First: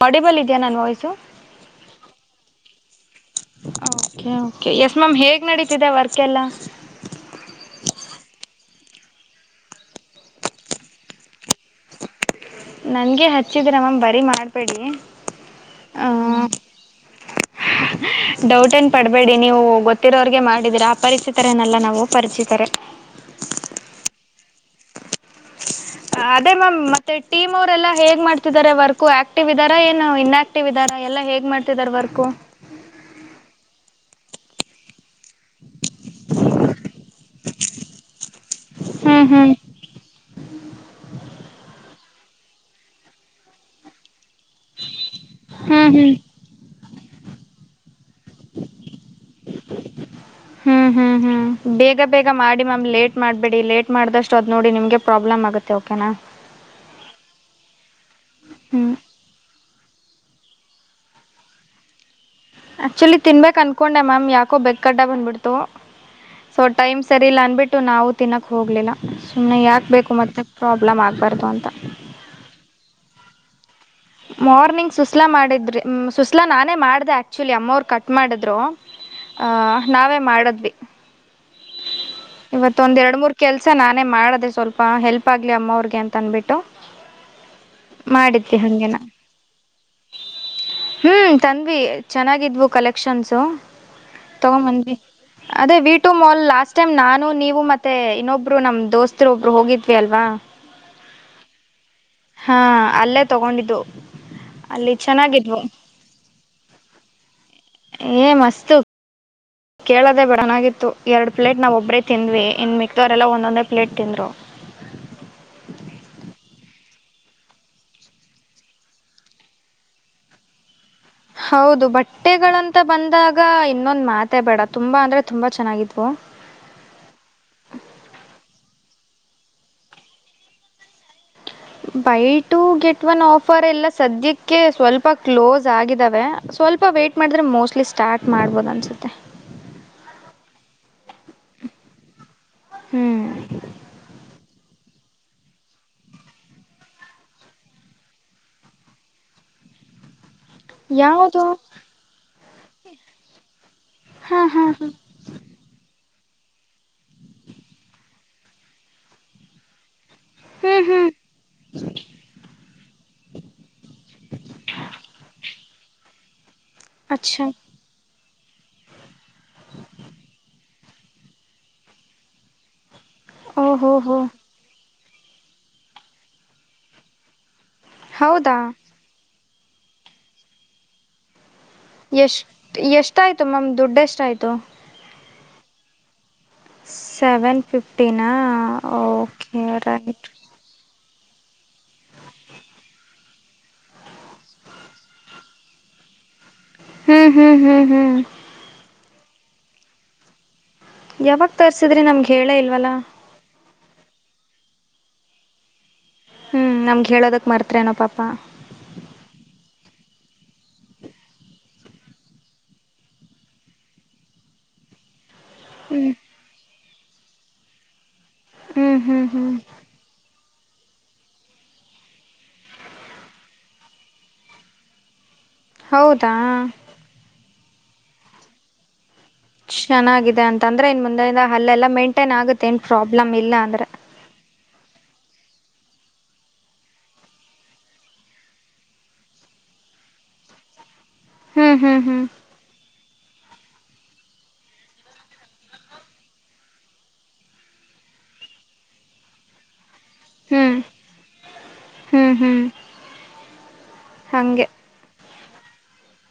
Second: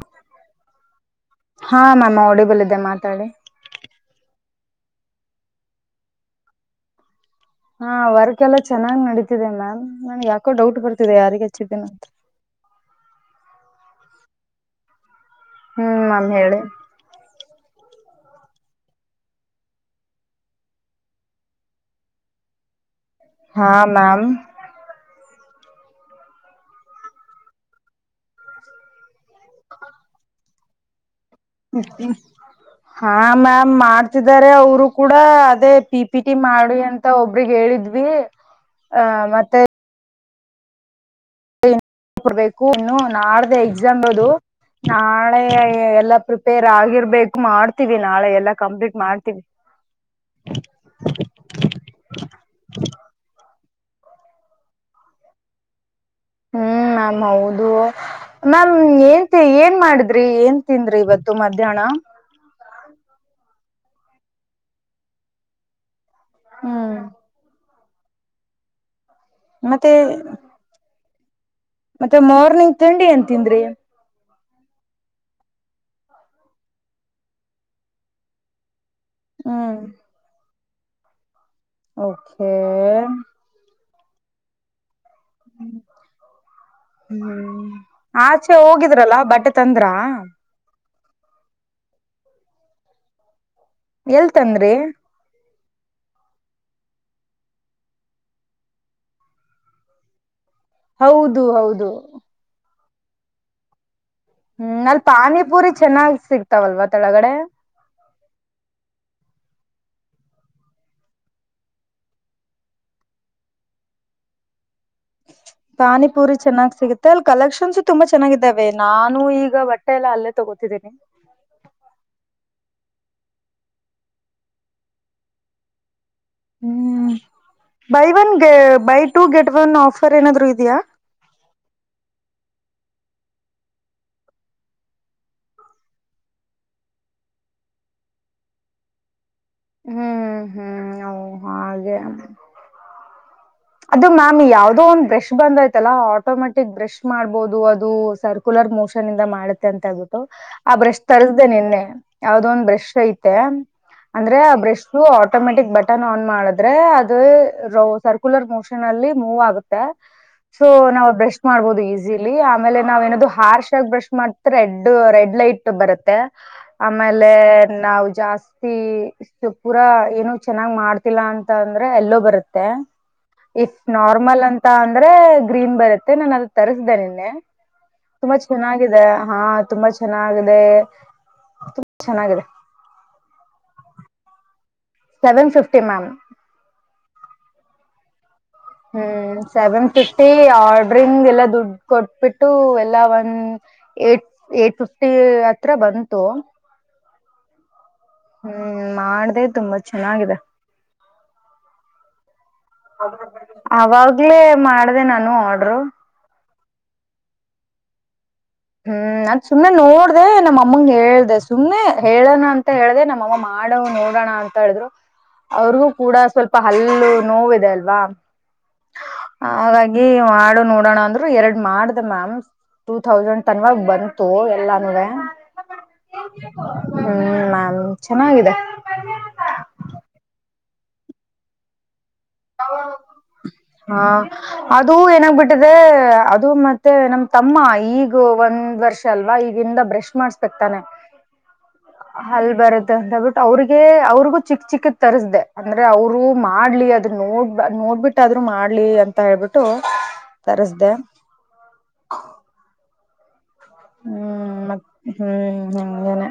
ಪಡಿಬಲ್ ಇದೆಯ ನನ್ ವಯ್ಸು ಆಡಿಬಲ್ಲಿದೆೆ ಮಾತಾಡಿ ಓಕೆ ಓಕೆ ಎಸ್ ಮ್ಯಾಮ್ ಹೇಗ್ ನಡೀತಿದೆ ವರ್ಕ್ ಎಲ್ಲ ಹಾ ವರ್ಕ್ ಎಲ್ಲ ಚೆನ್ನಾಗ್ ನಡೀತಿದೆ ಮ್ಯಾಮ್ ನನ್ಗ್ ಯಾಕೋ ಡೌಟ್ ಬರ್ತಿದೆ ಯಾರಿಗ್ ಹಚ್ಚಿದ್ದನ ಅಂತ ನನ್ಗೆ ಹಚ್ಚಿದ್ರಮ್ಮಾಮ್ ಬರಿೀ ಮಾಡ್ಬೇಡಿ ಹ್ಮ್ ನಮ ಹೇಳಿ ಡೌಟ್ ನ್ ಪಡ್ಬೇಡಿ ನೀವು ಗೊತ್ತಿರೋ್ರಗೆ ಮಾಡಿದೀರಾ ಆ ಪರಿಚಿತರನ್ನಲ್ಲ ನಾವು ಪರಿಚಿತರೆ ಹಾ ಮ್ಯಾಮ್ ಅದೇ ಮ್ಯಾಮ್ ಮತ್ತೆ ಟೀಮ್ ಅವರೆಲ್ಲ ಹೇ ಮಾಡ್ತಿದ್ದಾರೆ ವರ್ಕ್ು ಆಕ್ಟಿವ್ ಇದಾರ ಏನು ಇನ್ ಆಕ್ಟಿವ್ ಇದ್ದಾರ ಎಲ್ಲ ಹೇ ಹಾ ಮ್ಯ್ ಮಾರ್ಚ್ ಅವರು ಕೂಡ ಅದೇ ಪಿ ಪಿ ಟಿ ಮಾಡಿ ಅಂತ ಒಬ್ರಗ್ ಹೇಳಿದ್ವಿ ಆ ಹ್ಮ್ ಹ್ಮ್ ಮತ್ತೆ ಕೊಡ್ಬೇಕು ಇನ್ನು ನಾ ಆಡ್ದ ಎಕ್ಸಾಮ್ ಇೋದು ನಾಳೆ ಹ್ಮ್ ಎಲ್ಲಾ ಪ್ರಿಪೇರ್ ಆಗಿರ್ಬೇಕು ಮಾಡತ ನಾಳೆ ಎಲ್ಲ ಕಂಪ್ಲೀಟ್ ಮಾಡ್ತೀವಿ ಹ್ಮ್ ಹ್ಮ್ ಹ್ಮ್ ಹ್ಮ್ ಬೇಗ ಬೇಗ ಮಾಡಿ ಮ್ಯಾಮ್ ಲೇಟ್ ಮಾಡಬೇಡಿ [unintelligible] ಲೇಟ್ ಮಾಡಿದಷ್ಟು ಅದು ನೋಡಿ ನಿಮಗೆ ಪ್ರಾಬ್ಲಮ್ ಆಗುತ್ತೆ ಓಕೆನಾ ಹ್ಮ್ ಮ್ಯಾಮ್ ಹೌದು ಮ್ಯಾಮ್ ಹ್ಮ್ ಏನ್ ಏನ್ ಮಾಡ ರೀ ಏನ್ ತಿಂದ್ರಿ ಇವತ್ತು ಮಧ್ಯಾಹ್ನ ಆಕ್ಚುಲಿ ತಿನ್ಬೇಕಕ್ ಅನ್ಕೊಂಡೆ ಮ್ಯಾಮ್ ಯಾಕೋ ಬೇಕ ಅಡ್ಡ ಬಂದ್ಬಿಡ್ತು ಹ್ಮ್ ಸೋಟಾಯಂ ಸರಿಲ್ ಅನ್ಬಿಟ್ಟ ನಾವು ತಿನ್ನಕ್ ಹೋಗ್ಲಿಲ್ಲ ಸುಮ್ಮ್ನೆ ಯಾಕೆ ಮತ್ತೆ ಬೇಕು ಮತ್ತೆ ಪ್ರಾಬ್ಲಮ್ ಆಗ ಬರ್ಬಂದ ಮತ್ತೆ ಮಾರ್ನಿಂಗ್ ತಿಂಡಿ ಎಂತ ತಿಂದ್ರಿ ಮಾರ್ನಿಂಗ್ ಸುಸ್ಲಾ ಮಾಡಿದ್ರಿ ಸುಸ್ಲಾ ನಾನೇ ಮಾಡಿದೆ ಆಕ್ಚುಲಿ ಅಮ್ಮ ಅವ್ರು ಕಟ್ ಮಾಡಿದ್ರು ಆ ಹ್ಮ್ ನಾವೇ ಮಾಡದ್ವಿ ಓಕೆ ಇವತ್ತ ಒಂದ್ ಎರಡ್ ಮೂರ್ ಕೆಲ್ಸ ನಾನು ಮಾಡೆ ಸ್ವಲ್ಪ ಹೆಲ್ಪ್ ಆಗಲಿ ಅಮ್ಮವ್ರಿಗೆ ಅಂತ ಅಂದ್ಬಿಟ್ಟು ಹ್ಮ ಹ್ಮ್ ಆಚೆ ಮಾಡಿದ್ವಿ ಹಾಗೇನ ಹೋಗಿದ್ರಲ್ಲ ಬಟ್ಟೆ ತಂದ್ರ ಹ್ಞ ತಂದ್ವಿ ಚೆನ್ನಾಗಿದ್ವು ಕಲೆಕ್ಷನ್ಸು ಇಲ್ಲಿ ತಂದರೆ ತಗೊಂಬಂದ್ವಿ ಅದೇ ವೀಟು ಮಲ ಲಾಸ್ಟ್ ಟೈಮ್ ನಾನು ನೀವು ಮತ್ತೆ ಇನ್ನೊಬ್ರು ನಮ್ ದೋಸ್ತರು ಒಬ್ರು ಹೋಗಿದ್ವಿ ಅಲ್ವಾ ಹೌದು ಹೌದು ಹಾ ಅಲ್ಲೇ ತಗೊಂಡಿದ್ದು ಹ್ಮ್ ಅಲ್ಲಿ ಪಾನಿಪೂರಿ ಚೆನ್ನಾಗ್ ಸಿಗ್ತಾವಲ್ವ ತಳಗಡೆ ಏ ಮಸ್ತು ಕೇಳದೆೇ ಬಿೇಡನಾಗಿತ್ತು ಎರಡು ಪ್ಲೇಟ್ ನಾವವುೊಬ್ಬರೇ ತಿಂದ್ವಿ ಇನ್ನು ಮಿಕ್ದವರೆಲ್ಲ ಒಂದೊಂದೇ ಪ್ಲೇಟ್ ತಿಂದ್ರು ಪಾನಿಪುರಿ ಚೆನ್ನಾಗ್ ಸಿಗುತ್ತೆ ಅಲ್ಲಿ ಕಲೆಕ್ಷನ್ಸು ತುಂಬಾ ಚೆನ್ನಾಗಿದ್ದಾವೆ ನಾನು ಈಗ ಬಟ್ಟೆ ಎಲ್ಲ ಅಲ್ಲೇ ತಗೋತಿದ್ದೀನಿ ಮತ್ತ ಬಂದಾಗ ಇನ್ನೊಂದ್ ಮಾತೆ ಬೇಡ ತುಂಬಾ ಅಂದ್ರೆ ತುಂಬಾ ಚೆನ್ನಾಗಿದ್ವು ಹ್ಮ್ buy one buy two get one offer ಏನಾದ್ರು ಇದೆಯಾ buy two get one offer ಎಲ್ಲ ಸದ್ಯಕ್ಕೆ ಸ್ವಲ್ಪ ಕ್ಲೋಸ್ ಆಗಿದ್ದಾವೆ ಸ್ವಲ್ಪ ವೇ್ಟಟ್ ಮಾಡಿದ್ರೆ ಮೋಸ್ಟ್ಲಿ ಸ್ಟಾರ್ಟ್ ಮಾಡ್ಬೋದು ಅನ್ಸುತ್ತೆ ಹ್ಮ್ ಹ್ಮ್ ಹಾಗೆ ಹ್ಮ್ ಅದು ಮ್ಯಾಮ್ ಯಾವದೋ ಒಂದ್ ಬ್ರಷ್ ಬಂದಯ್ತಲ್ಲಾ ಆಟೋಮೆಟಿಕ್ ಬ್ರಷ್ ಮಾಡ್ಬೋದು ಅದು ಸರ್ಕ್ಯುಲರ್ ಮೋಷನ್ ಇಂದ ಮಾಡುತ್ತೆ ಅಂತ ಹೇಳ್ಬಿಟ್ಟು ಆ ಬ್ರಶ್ ಯಾವುದು ತರಿಸಸ್ದ ನಿನ್ನೆ ಯಾವ್ದ ಒಂದ್ ಬ್ರಷ್ ಐತೆ ಅಂದ್ರೆ ಹಾ ಆ ಹಾ ಹಾ brush automatic button on ಮಾಡಿದ್ರೆ ಅದು ರೋ ಸರ್ ಸರ್ಕ್ಯುಲರ್ ಮೋಷನ್ ಅಲ್ಲಿ ಮೂವ್ ಆಗುತ್ತೆ ಸೊ ಹ್ಮ್ ನಾವ ಹ್ಮ್ ಬ್ರಷ್ ಮಾಡ್ಬಹದು ಈಸಿಲಿ ಆಮೇಲೆ ನಾವ್ ಏನಾದೂ ಹಾರ್ಷ್ ಆಗಿ ಬ್ರಶ್ ಮಾಡ್ತೆ ರೆಡ್ ರೆಡ್ ಲೈಟ್ ಬರುತ್ತೆ ಆಮೇಲೆ ಅಚ್ಚಾ ನಾವು ಜಾಸ್ತಿ ಜಾಸ್ತಿ ಪೂರಾ ಏನು ಚೆನ್ನಾಗ್ ಮಾಡ್ತಿಲ್ಲ ಅಂತ ಅಂದ್ರೆ ಎಲ್ಲೋ ಬರುತ್ತೆ ಇಫ ಓಹೋ ಹೋ ನಾರ್ಮಲ್ ಅಂತ ಅಂದ್ರೆ ಗ್ರೀನ್ ಬರುತ್ತೆ ನಾನು ಅದು ತರಿಸ್ದನೆ ನಿನ್ನೆ ತುಂಬಾ ಹೌದಾ ಚೆನ್ನಾಗಿದೆ ಹಾ ತುಂಬಾ ಚೆನ್ನಾಗಿದೆ ಚೆನ್ನಾಗಿದೆ ಎಷ್ಟ- ಎಷ್ಟ ಆಯ್ತು ಮ್ಯಾಮ್ ದುಡ್ಡ ಎಷ್ಟ ಆಯ್ತು ಸೆವೆನ್ ಫಿಫ್ಟಿ ಮಾಮ್ ಸೆವೆನ್ ಫಿಫ್ಟಿನ ಹ್ಮ್ ಸೆವೆನ್ ಫ್ರೆಂಡ್ ಎಲ್ಲ ದುಡ್ಡು ಕೊಟ್ಬಿಟ್ಟು ಎಲ್ಲ ಒಂದ ಏಟ್ ಏಟ್ ಫಿಫ್ಟಿ ಹತ್ರ ಬಂತು ಹ್ಮ್ ಹ್ಮ್ ಹ್ಮ್ ಹ್ಮ್ ಹ್ಮ್ ಮಾಡ್ದೆ ತುಂಬಾ ಚೆನ್ನಾಗಿದೆ ಯಾವಾಗ ತರ್ಸಿದ್ರಿ ನಮ್ಗೆ ಕೇಳ ಇಲ್ವಲ್ಲ ಅವಾಗ್ಲೇ ಮಾಡ್ದ ನಾನು ಆರ್ಡರು ಹ್ಮ್ ನಮ್ಗೆ ಹೇಳೋದಕ್ ಮರ್ತ್ನೋ ಪಾಪ ಹ್ಮ್ ನನ್ ಸುಮ್ನೆ ನೋಡ್ದೆ ನಮ್ಮ ಅಮ್ಮಂಗ ಹೇಳ್ದ ಸುಮ್ನೆ ಹೇಳೋಣ ಅಂತ ಹೇಳ್ದೆ ನಮ್ಮಮ್ಮ ಮಾಡವ ನೋಡೋಣ ಅಂತ ಹೇಳಿದ್ರು ಅವ್ರಿಗೂ ಹ್ಞೂ ಕೂಡ ಸ್ವಲ್ಪ ಹಲ್ಲ ಎಲ್ಲೂ ನೋವಿದೆ ಅಲ್ವಾ ಹ್ಞೂ ಹ್ಞೂ ಹ್ಞೂ ಹಾಗಾಗಿ ಮಾಡು ನೋಡೋಣ ಅಂದ್ರು ಎರಡ್ ಮಾಡ್ದ ಮ್ಯಾಮ್ ಟೂತೌಸಂಡ್ ತನ್ವಾಗ ಬಂತು ಎಲ್ವಾನ್ವೆ ಹೌದಾ ಹ್ಮ ಹ ಚೆನ್ನಾಗಿದೆ ಚೆನ್ನಾಗಿದೆ ಅಂತ ಅಂದ್ರೆ ಇನ್ ಮುಂದೆಯಿಂದ ಹಲ್ಲೆಲ್ಲಾ ಮೆಂಟ್ ಟೆನ್ ಆಗುತ್ತೆ ಏನ್ ಪ್ರಾಬ್ಲಮ ಇಲ್ಲ ಅಂದ್ರೆ ಹಾ ಅದು ಏನಾಗ್ಬಿಟ್ಟಿದೆ ಅದು ಮತ್ತೆ ನಮ ತಮ್ಮ ಈಗ ಒಂದ್ ವರ್ಷ ಅಲ್ವಾ ಈಗಿಂದ ಬ್ರಷ್ ಮಾಡಸ್ಬೇಕಕ್ ತಾನೆ ಹ್ಞೂ ಹ್ಞೂ ಹ್ಞೂ ಅಲ್ ಬರುತ್ತ ಅಂತ ಬಿಟ್ಟ ಅವ್ರಿಗೆ ಅವ್ರಿಗು ಚಿಕ್ಕ ಚಿಕ್ಕ ತರಿಸ್ದೇ ಅಂದ್ರೆ ಅವರು ಮಾಡ್ಲಿ ಅದ್ರ ನೋಡ್ ನೋಡ್ಬಿಟ್ಟ ಆದ್ರು ಮಾಡ್ಲಿ ಅಂತ ಹೇಳ್ಬಿಟ್ಟು ಹ್ಞೂ ತರಿಸಿದೆ ಹ್ಞೂ ಹ್ಞೂ ಹ್ಮ್ ಹಾಗೆ ಮತ್ತ ಹ್ಮ್ ಹ್ಮ ಅಂಗನೆ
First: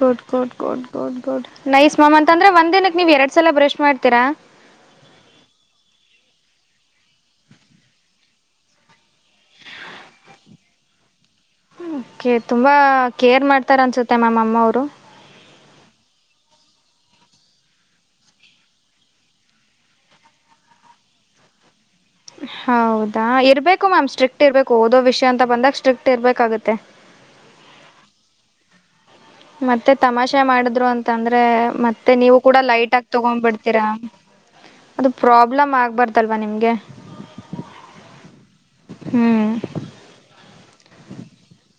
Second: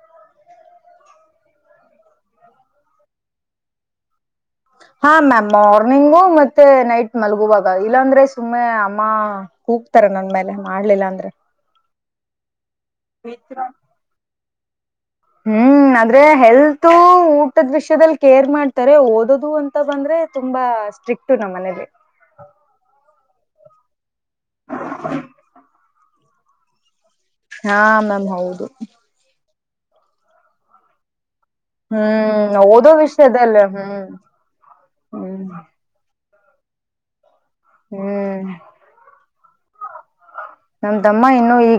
good good good good good nice ma'am ಅಂತ ಅಂದ್ರೆ ಒಂದ್ ದಿನಕ್ಕೆ ನೀವ್ ಎರಡ್ ಸಲ ಬ್ರಷ್ ಮಾಡ್ತೀರಾ ಹಾ ಮ್ಯಾಮ್ ಮಾರ್ನಿಂಗು ಮತ್ತೆ ನೈಟ್ ಮಲ್ಗುವಾಗ ಇಲ್ಲಾಂದ್ರೆ ಸುಮ್ಮನೆ ಅಮ್ಮ ಕೂಕ್ತಾರ ನನ್ ಮೇಲೆ ಮಾಡ್ಲಿಲ್ಲ ಅಂದ್ರೆ ಕತ ತುಂಬಾ ಕೇರ್ ಮಾಡ್ತಾರೆ ಅನ್ಸುತ್ತೆ ಮ್ಯಾಮ್ ಅಮ್ಮ ಅವ್ರು ಡು ಹ್ಮ್ ಆದ್ರೆ ಹೆಲ್ತ್ ಊಟದ ವಿಷ್ಯದಲ್ಲಿ ಕೇರ್ ಮಾಡ್ತಾರೆ ಓದೋದು ಅಂತ ಬಂದ್ರೆ ತುಂಬಾ ಸ್ಟ್ರಿಕ್ಟ ನಮ್ಮ್ ಮನೆಲ್ಲಿ ಹೌದಾ ಇರ್ಬೇಕ ಕಾಮ ಸ್ಟ್ರಿಕ್ ಇರ್ಬೇಕು ಓದೋ ವಿಷಯ ಅಂತ ಬಂದಾಗ ಸ್ಟ್ರಿ ಟ್ಟ ಇರ್ಬೇಕಾಗುತ್ತೆ ಹಾ ಮ್ಯಾಮ್ ಹೌದು ಮತ್ತೆ ತಮಾಷೆ ಮಾಡಿದ್ರು ಅಂತ ಅಂದ್ರ ಅಂದ್ರೆ ಮೆತ್ತೆ ನೀವು ಹ್ಮ್ ಕೂಡ ಓದೋ ಲೈಟ್ ಆ ತೊಂಡ್ ವಿಷಯದಲ್ಲ ಬಿಡ್ತೀರ ಹ್ಮ್ ಅದು ಹ್ಮ್ ಪ್ರಬ್ಲಮ್ ಹಾಗ್ಬಾರ್ದಲ್ ನಿಮಗೆ ಹ್ಮ್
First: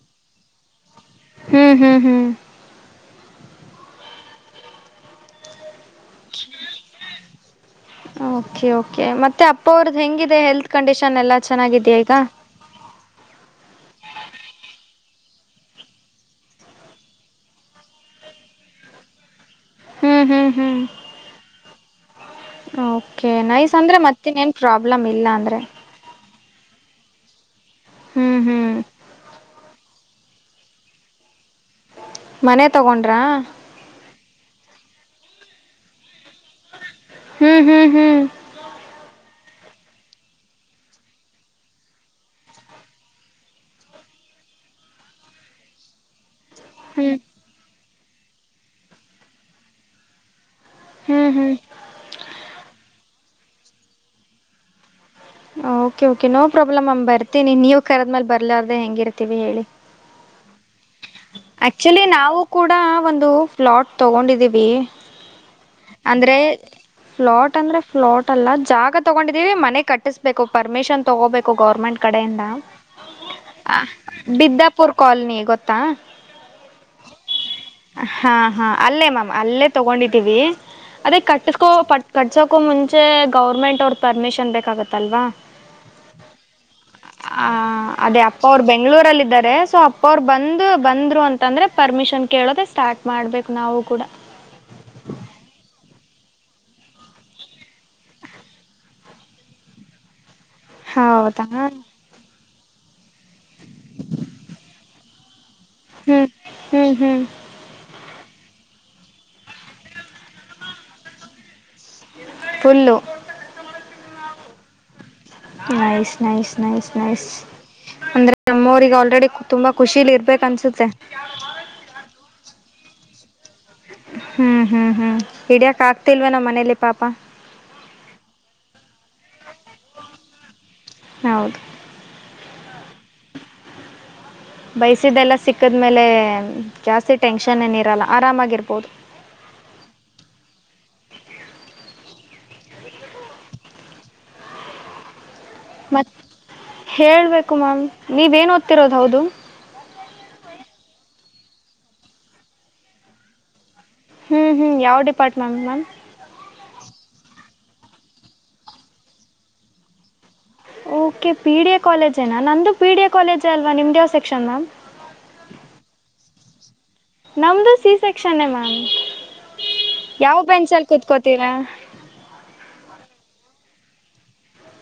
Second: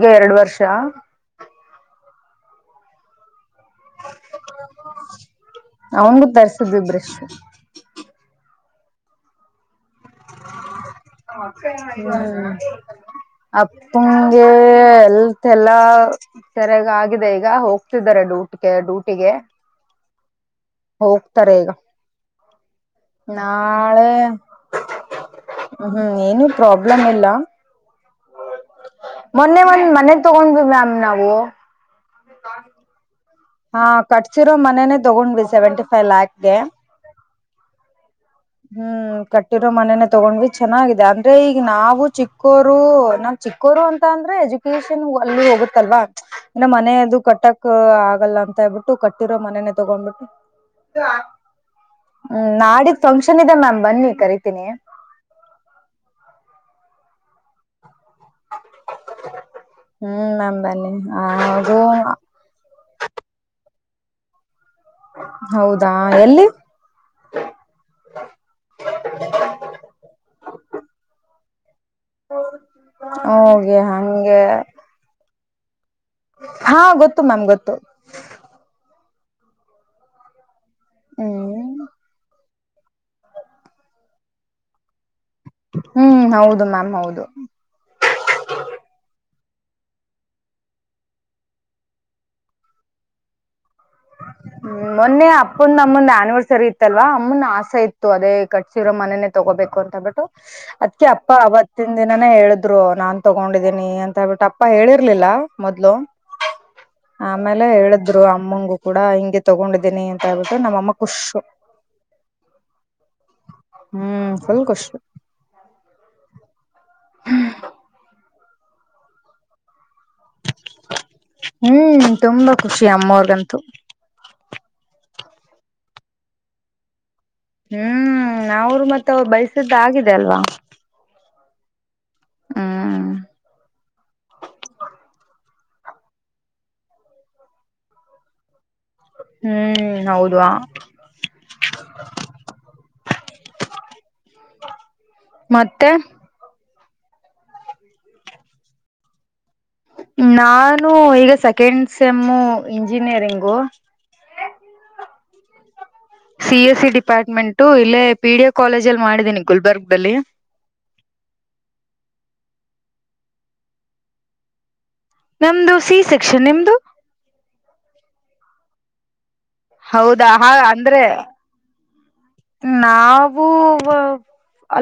ಈ ಎರಡು ವರ್ಷ ಹ್ಮ್ ಹ್ಮ್ ಹ್ಮ್ ಅವಂಗ ತರ್ರಿಸಿದ್ವಿ ಬ್ರಷ್ಟು ಓಕೆ ಮತ್ತೆ ಅಪ್ಪ [unintelligible] ಹೆಲ್ತ್ ಕಂಡೀಷನ್ ಎಲ್ಲ ಚೆನ್ನಾಗಿದೆಯಾ ಹ್ಮ ಈಗ ಅಪ್ಪಗೆ ಎಲ್ಲ ಅ ಎಲ್ಲಾ ಸರಿಯಾಗ ಆಗಿದೆ ಈಗ ಹೋಗ್ತಿದ್ದಾರೆ ಡೂಟಿಗೆ ಡ್ಯೂಟಿಗೆ ಹ್ಮ್ ಹ್ಮ್ ಹ್ಮ್ ಹೋಗ್ತಾರೆ ಈಗ ಓಕೆ ನೈಸ್ ಅಂದ್ರೆ ನಾಳೆ ಮತ್ತಿನ್ನೇನ್ ಪ್ರಾಬ್ಲಮ್ ಇಲ್ಲ ಅಂದ್ರೆ ಹ್ಮ್ ಏನು ಪ್ರಾಬ್ಲಮ್ ಇಲ್ಲ ಹ್ಮ್ ಹ ಹ್ಮ್ ಮೊನ್ನೆ ಒಂದ್ ಮನೆ ತಗೊಂಡ ಮ್ಯಾಮ್ ನಾವು ಮನೆ ತಗೊಂಡ್ರ ಹಾ ಕಟ್ಸಿರೋ ಮನೆೇನೆ ತಗೊಂಡ್ಿ ಸೆವೆಂಟಿ ಫೈವ್ ಲ್ಯಾಕ್ [unintelligible] ಹ್ಮ್ ಹ್ಮ್ ಹ್ಮ್ ಕಟ್ಟಿರೋ ಮನನೆ ತಗೊಂಡ್ವಿ ಚೆನ್ನಾಗಿದೆ ಅಂದ್ರೆ ಈಗ ನಾವು ಚಿಕ್ಕೋರು ನಾ ಚಿಕ್ಕೋರು ಅಂತ ಅಂದ್ರೆ ಎಜುಕೇಶನ್ ಅಲ್ಲೂ ಹೋಗುತ್ತಲ್ವಾ ಅ್ರೆ ಹ್ಮ್ ಮನದು ಕಟ್ಟಕ್ ಆಗಲ್ಲ ಅಂತ ಹೇಳ್ಬಿಟ್ಟು ಕಟ್ಟಿರೋ ಮನನೆೇ ತಗೊಂಡ್ಬಿಟ್ಟು ಹ್ಮ್ ಹ್ಮ್ ಹ್ಮ್ ನಾಡ ಫಂಕ್ಷನ್ ಇದೆ ಮ್ಯಾಮ್ ಬನ್ನಿ ಕರಿತೀನಿ ಓಕೆ ಓಕೆ ನೋ ಪ್ರಾಬ್ಲಮ್ ಅ್ ಬರ್ತೇನಿ ನೀವ ಕರದ್ಮೇಲ್ ಬರ್ಲಾರ್ದ ಹೆಂಗಿರ್ತೀವಿ ಹೇಳಿ ಹ್ಮ್ ಮ್ಯಾಮ್ ಬನ್ನಿ ಅದು ಆಕ್ಚುಲಿ ನಾವು ಕೂಡ ಒಂದು ಫ್ಲಾಟ್ ತಗೊಂಡಿದ್ದೀವಿ ಹೌದಾ ಅಂದ್ರೆ ಎಲ್ಲಿ ಫ್ಲಾಟ್ ಅಂದ್ರೆ ಫ್ಲಾಟ್ ಅಲ್ಲ ಜಾಗ ತಗೊಂಡಿದೀ ಮನೆ ಕಟ್ಟಿಸ್ಬೇಕು ಪರ್ಮಿಷನ್ ತಗೋಬೇಕು ಗೌರ್ಮೆಂಟ್ ಕಡೆಯಿಂದ ಹೋಗಿ ಹಂಗೆ ಬಿದ್ದಾಪುರ್ ಕಾಲನಿ ಗೊತ್ತ ತಾ ಹಾ ಗೊತ್ತು ಮ್ಯಾಮ್ ಗೊತ್ತು ಹಾ ಹಾ ಅಲ್ಲೇ ಮ್ಯಾಮ್ ಅಲ್ಲೇ ತಗೊಂಡಿದ್ದೀವಿ ಅದೇ ಕಟ್ಟಕೋ ಹ್ಮ್ ಪಟ್ ಕಟ್ಸ ಅಕೂ ಮುಂಚೆ ಗೌರ್ಮೆಂಟ್ ಅವ್ರ ಪರ್ಮಿಷನ್ ಬೇಕಾಗತ್ತಲ್ವಾ ಹ್ಮ್ ಹೌದು ಮ್ಯಾಮ್ ಹೌದು ಆ ಅದೇ ಅಪ್ಪ ಅವ್ರು ಬೆಂಗಳೂರಲ್ಲಿ ಇದ್ದಾರೆ ಸೊ ಅಪ್ಪ ಬಂದು ಬಂದ್ರು ಅಂತಂದ್ರೆ ಪರ್ಮಿಷನ್ ಕೇಳೋದೆ ಸ್ಟಾರ್ಟ್ ಮಾಡ್ಬೇಕು ನಾವು ಕೂಡ ಮೋನ್ನೆ ಅಪ್ಪ ನ್ನ ಅಮ್ಮಂದ ಆನಿವರ್ಸರಿ ಇತ್ತಲ್ವಾ ಅಮ್ಮನ್ ಆಸೆ ಇತ್ತು ಅದೇ ಕಟ್ಟಸಿರೋ ಮನೆೇನೆ ತಗೋಬೇಕು ಅಂತ ಬಿಿಟ್ಟು ಅದ್ಕ ಅಪ್ಪ ಹೌದಾ ಅವತ್ತಿನ ದಿನಾನ ಹೇಳುದು ್ರು ನಾನ್ ತೊಗೊಂಡಿದ್ದೀನಿ ಅಂತ ಹೇಳ್ಬಿಟ್ಟು ಅಪ್ಪ ಹೇಳಿರ್ಲಿಲ್ಲ ಮೊದ್ಲು ಹ್ಮ್ ಹ್ಮ್ ಹ್ಮ್ ಆಮೇಲೆ ಹೇಳದು ಅಮ್ಮಂಗೂ ಕೂಡ ಹ ತಗೊಂಡಿದ್ದೇನಿ ಅಂತ ಹೇಳ್ಬಿಟ್ಟೆ ನಮ್ಮಅಮ್ಮ ಖುಷು ಉಲು ಹ್ಮ್ ಫುಲ್ ಖುಷ ನಯು ನ ನೈಸ್ ನೈಸ್ ಅಂದ್ರೆ ಎಮ್ಮವ್ರರಿಗೆ ಆಲ್ರೆಡಿ ತುಂಬಾ ಖುಷಿಲಿ ಇರ್ಬೇಕ ಅನ್ಸುತ್ತೆ ಹ್ಮ್ ತುಂಬಾ ಖುಷಿ ಅಮ್ಮವರ್ಗಂತೂ ಹ್ಮ್ ಹ್ಮ್ ಹ್ಮ್ ಹಿಡಿಯಕ್ ಆಗ್ತಿಲ್ವಾ ನಮ್ಮ್ ಮನೇಲಿ ಪಾಪ ಹ್ಮ್ ನಾವರು ಮತ್ತೆ ಅವ ಬಯಸಿದ್ದ ಆಗಿದೆ ಅಲ್ವಾ ಹೌದು ಹಾ ಬೈಸಿದೆೆಲ್ಲ ಸಿಕ್ಕದ್ಮೇಲೆ ಜಾಸ್ತಿ ಟೆನ್ಷನ್ ಏನ ಇರಲ್ಲ ಆರಾಮಾಗಿರ್ಬೋದು ಹ್ಮ್ ಹೌದುವ ಮತ್ತೆ ಮತ್ತು ಹೇಳಬೇಕು ಮ್ಯಾಮ್ ನೀವೇನು ಓದ್ತಿರೋದು ಹೌದು ನಾನು ಈಗ ಸೆಕೆಂಡ್ ಸೆಮ್ಮು ಇಂಜಿನಿಯರಿಂಗು ಹ್ಮ್ ಹ್ಮ್ ಯಾವ್ department ma'am C S C department ಇಲ್ಲೇ ಪಿ ಡಿ ಎ ಕಾಲೇಜ ಅಲ್ಲಿ ಮಾಡಿದೀನಿ ಗುಲ್ಬರ್ಗ್ಲ್ಲಿ ಓಕೆ ಪಿ ಡಿ ಎ ಕಾಲೇಜೇನಾ ನಂದು ಪಿ ಡಿ ಎ ಕಾಲೇಜ ಅಲ್ವಾ ನಿಮ್ದು ಯಾವ ಸೆಕ್ಷನ್ ಮ್ಯಾಮ್ ನಮ್ದು ಸಿ ಸೆಕ್ಷನ್ ನಿಮ್ದು ನಮ್ದು ಸಿ ಸಸೆಕ್ಷನ್ನೇ ಮ್ಯಾಮ್ ಹೌದಾ ಯಾವ ಹಾ ಬೆಂಚಲ್ಲಿ ಅಂದ್ರೆ ಕೂತ್ಕೋತೀರಾ ನಾವು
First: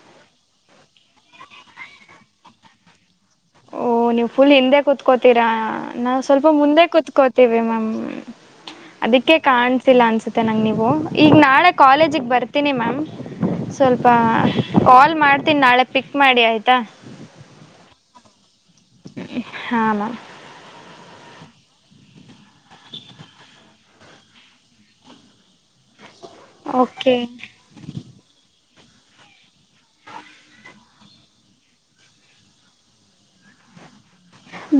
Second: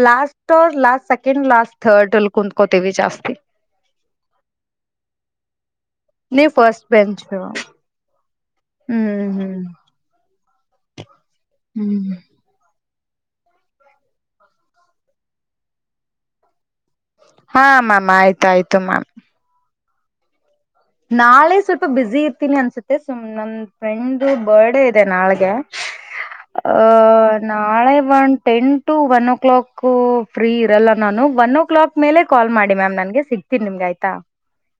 last [unintelligible] last second last third ಅಲ್ಲಿ ಕುತ್ಕೋತೇವಿ ಜಾಸ್ತಿ ಓಹ ನೀವು್ ಫುಲ್ ಹಿಂದೆ ಕೂತ್ಕೋತೀರಾ ನಾವು ಸ್ವಲ್ಪ ನೀವ್ ಮುಂದೆ ಫಸ್ಟ್ ಬೆಂಚ್ ಹ್ಮ್ ಕೂತ್ಕೋತೀವಿ ಮಾಮ್ ಅದಕ್ಕೆ ಹ್ಮ್ ಕಾಣಸಿಲ್ಲ ಅನ್ಸುತ್ತೆ [unintelligible] ನೀವು ಈಗ ನಾಳೆ ಹ್ಮ್ ಕಾಲೇಜಿಗೆ ಬರ್ತೀನಿ ಮ್ಯಾಮ್ ಸ್ವಲ್ಪ ಕಾಲ್ ಮಾಡ್ತೀನಿ ನಾಳೆ ಪಿಕ್ ಮಾಡಿ ಆಯ್ತಾ ಹಾಾಮ ಆಯ್ತ ಆಯ್ತು ತ್ತುಮ [unintelligible] ಹಾನ [unintelligible] ನಾಳೆ ಸ್ವಲ್ಪ ಬಿಸಿ ಇರ್ತೀನಿ ಅನ್ಸುತ್ತೆ ಸಮ್ [unintelligible] ನನ್ ಫ್ರೆಂಡು ಬರ್ಡೇ ಇದೆ ನಾಳಗೆ ಓಕೆ ಅಹ್ ನಾಳೆ one ten [unintelligible] to one o'clock free ಇರಲ್ಲ ನಾನು ಒನ್ ಓ ಕ್ಲಾಕ್ ಮೇಲೆ ಕಾಲ್ ಮಾಡಿ ಮ್ಯಾಮ್ ನನಗೆ ಸಿಗ್ತೀನಿ ನಿಮ್ಗೆ ಆಯ್ತಾ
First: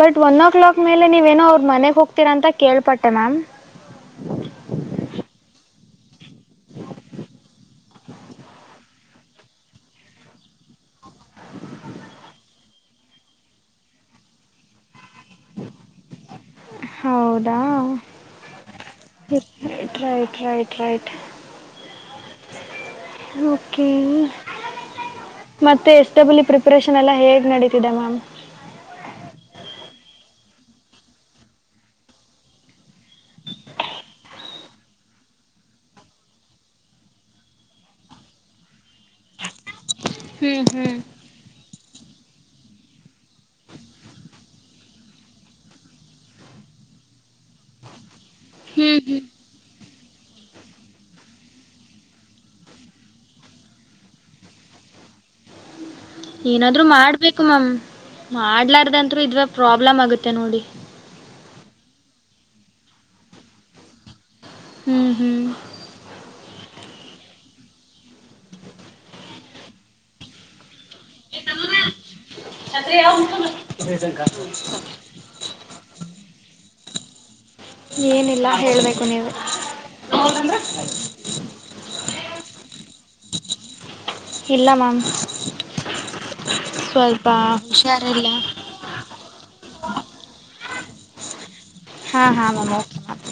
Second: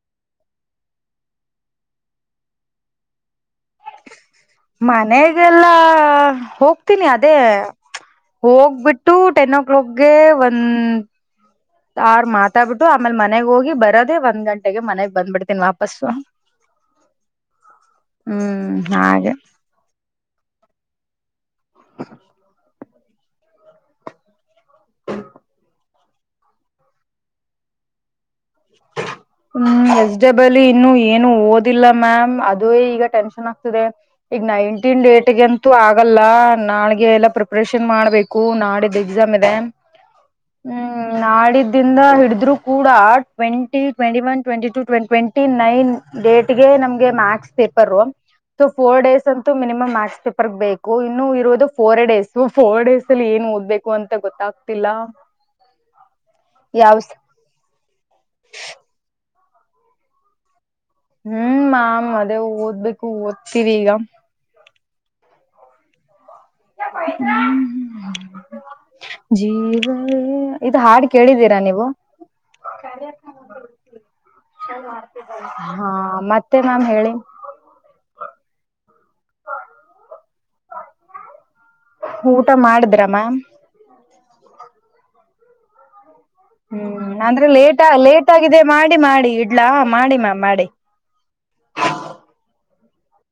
ಬಟ್ ಒನ್ ಓ ಕ್ಲಾಕ್ ಮೇಲೆ ನೀವೇನೋ ಅವ್ರ ಮನೆಗೆ ಹೋಗ್ತೀರಾ ಅಂತ ಕೇಳ್ಪಟ್ಟೆ ಮ್ಯಾಮ್ ಮನೆಗೆಲ್ಲ [unintelligible] ಹೋಗ್ತೀನಿ ಅದೇ ಹೋಗ್ಬಿಟ್ಟು ಟೆನ್ ಓ ಕ್ಲಾಕ್ಗೆ ಒಂದ [unintelligible] ಮಾತಾಡ್ಬಿಟ್ಟು ಆಮೇಲೆ ಮನೆಗ್ ಹೋಗಿ ಬರೋದೆ ಒಂದ್ ಗಂಟೆಗೆ ಮನೆಗ್ ಬಂದ್ಬಿಡ್ತೀನಿ ವಾಪಸ್ಸು ಹೌದಾ ಹ್ಮ್ ಹಾಗೆ ರೈಟ್ ರೈಟ್ ರೈಟ್ [unintelligible] ಓಕೆ ಮತ್ತೆ ಎಸ್ ಡಬ್ಲಿ ಪ್ರಿಪರೇಷನ್ ಎಲ್ಲ ಹೇಗೆ ನಡೀತಿದೆ ಮ್ಯಾಮ್ ಹ್ಮ್ ಎಸ್ ಡಬ್ಲಿಲ್ [unintelligible] ಇನ್ನು ಏನು ಓದಿಲ್ಲ ಮ್ಯಾಮ್ ಅದು ಈಗ ಟೆನ್ಷನ್ ಆಗ್ತದೆ ಈಗ ನೈನ್ಟೀನ್ ಏಟ್ಗೆಂತೂ ಆಗಲ್ಲ ನಾಳಗೆ ಎಲ್ಲಾ ಪ್ರಿಪರೇಷನ್ ಮಾಡ್ಬೇಕು ನಾಡಿದ್ದ ಎಕ್ಸಾಮ್ ಇದೆ ಹ್ಮ್ ನಾಡಿದ್ದ ಇಂದ ಹಿಡಿದ್ರು ಕೂಡ ಟ್ವೆಂಟಿ ಟ್ವೆಂಟಿ ಒನ್ ಟ್ವೆಂಟಿ ಟ ಟ್ವೆಂಟಿ ನೈನ್ ಡೇಟ್ಗೆ ನಮಗೆ ಮ್ಯಾಕ್ಸ್ ಪೇಪರ್ ಸೊ ಫೋರ್ ಹ್ಮ್ ಹ್ಮ್ ಡೇಸ್ ಅಂತೂ ಮಿನಿಮಂ ಮಾಥ್ಸ್ ಪರ್ಗ್ಬೇಕು [unintelligible] ಇನ್ನು ಇರೋದು ಫೋರ್ ಡೇಸ್ ಫೋರ್ ಡೇಸ್ ಅಲ್ಲಿ ಏನ್ ಓದ್ಬೇಕು ಅಂತ ಗೊತ್ತಾಗ್ತಿಲ್ಲ ಏನಾದ್ರು ಯಾವ ಮಾಡ್ಬೇಕು ಮ್ಯಾಮ್ ಮಾಡ್ಲಾರ್ದಂತರು [unintelligible] ಇದ್ರ ಪ್ರಾಬ್ಲಮ್ ಆಗುತ್ತೆ ನೋಡಿ ಹ್ಮ್ ಮಾಾಮ್ ಅದೇ ಓದ್ಬೇಕು ಓದ್ತಿವಿ ಈಗ ಹ್ಮ್ ಹ್ಮ್ [unintelligible] ಇದು ಹಾಡ್ ಕೇಳಿದೀರಾ ನೀವು [unintelligible] ಮತ್ತೆ ಮ್ಯಾಮ್ ಹೇಳಿ. ಏನಿಲ್ಲ ಹೇಳ್ಬೇಕು ನೀವೇ. [unintelligible] ಊಟ ಮಾಡಿದ್ರ ಮ್ಯಾಮ್. ಇಲ್ಲ ಮ್ಯಾಮ್. ಹ್ಮ್ ಸ್ವಲ್ಪ ಅಂದ್ರೆ ಲೇಟ್ ಹುಷಾರಿಲ್ಲ ಲೇಟ್ ಆಗಿದೆ ಮಾಡಿ ಮಾಡಿ ಇಡ್ಲಾ ಮಾಡಿ ಮ್ಯಾಮ್ ಮಾಡಿ. ಹಾ ಹಾ ಮ್ಯಾಮ್ ಓಕೆ ಮ್ಯಾಮ್.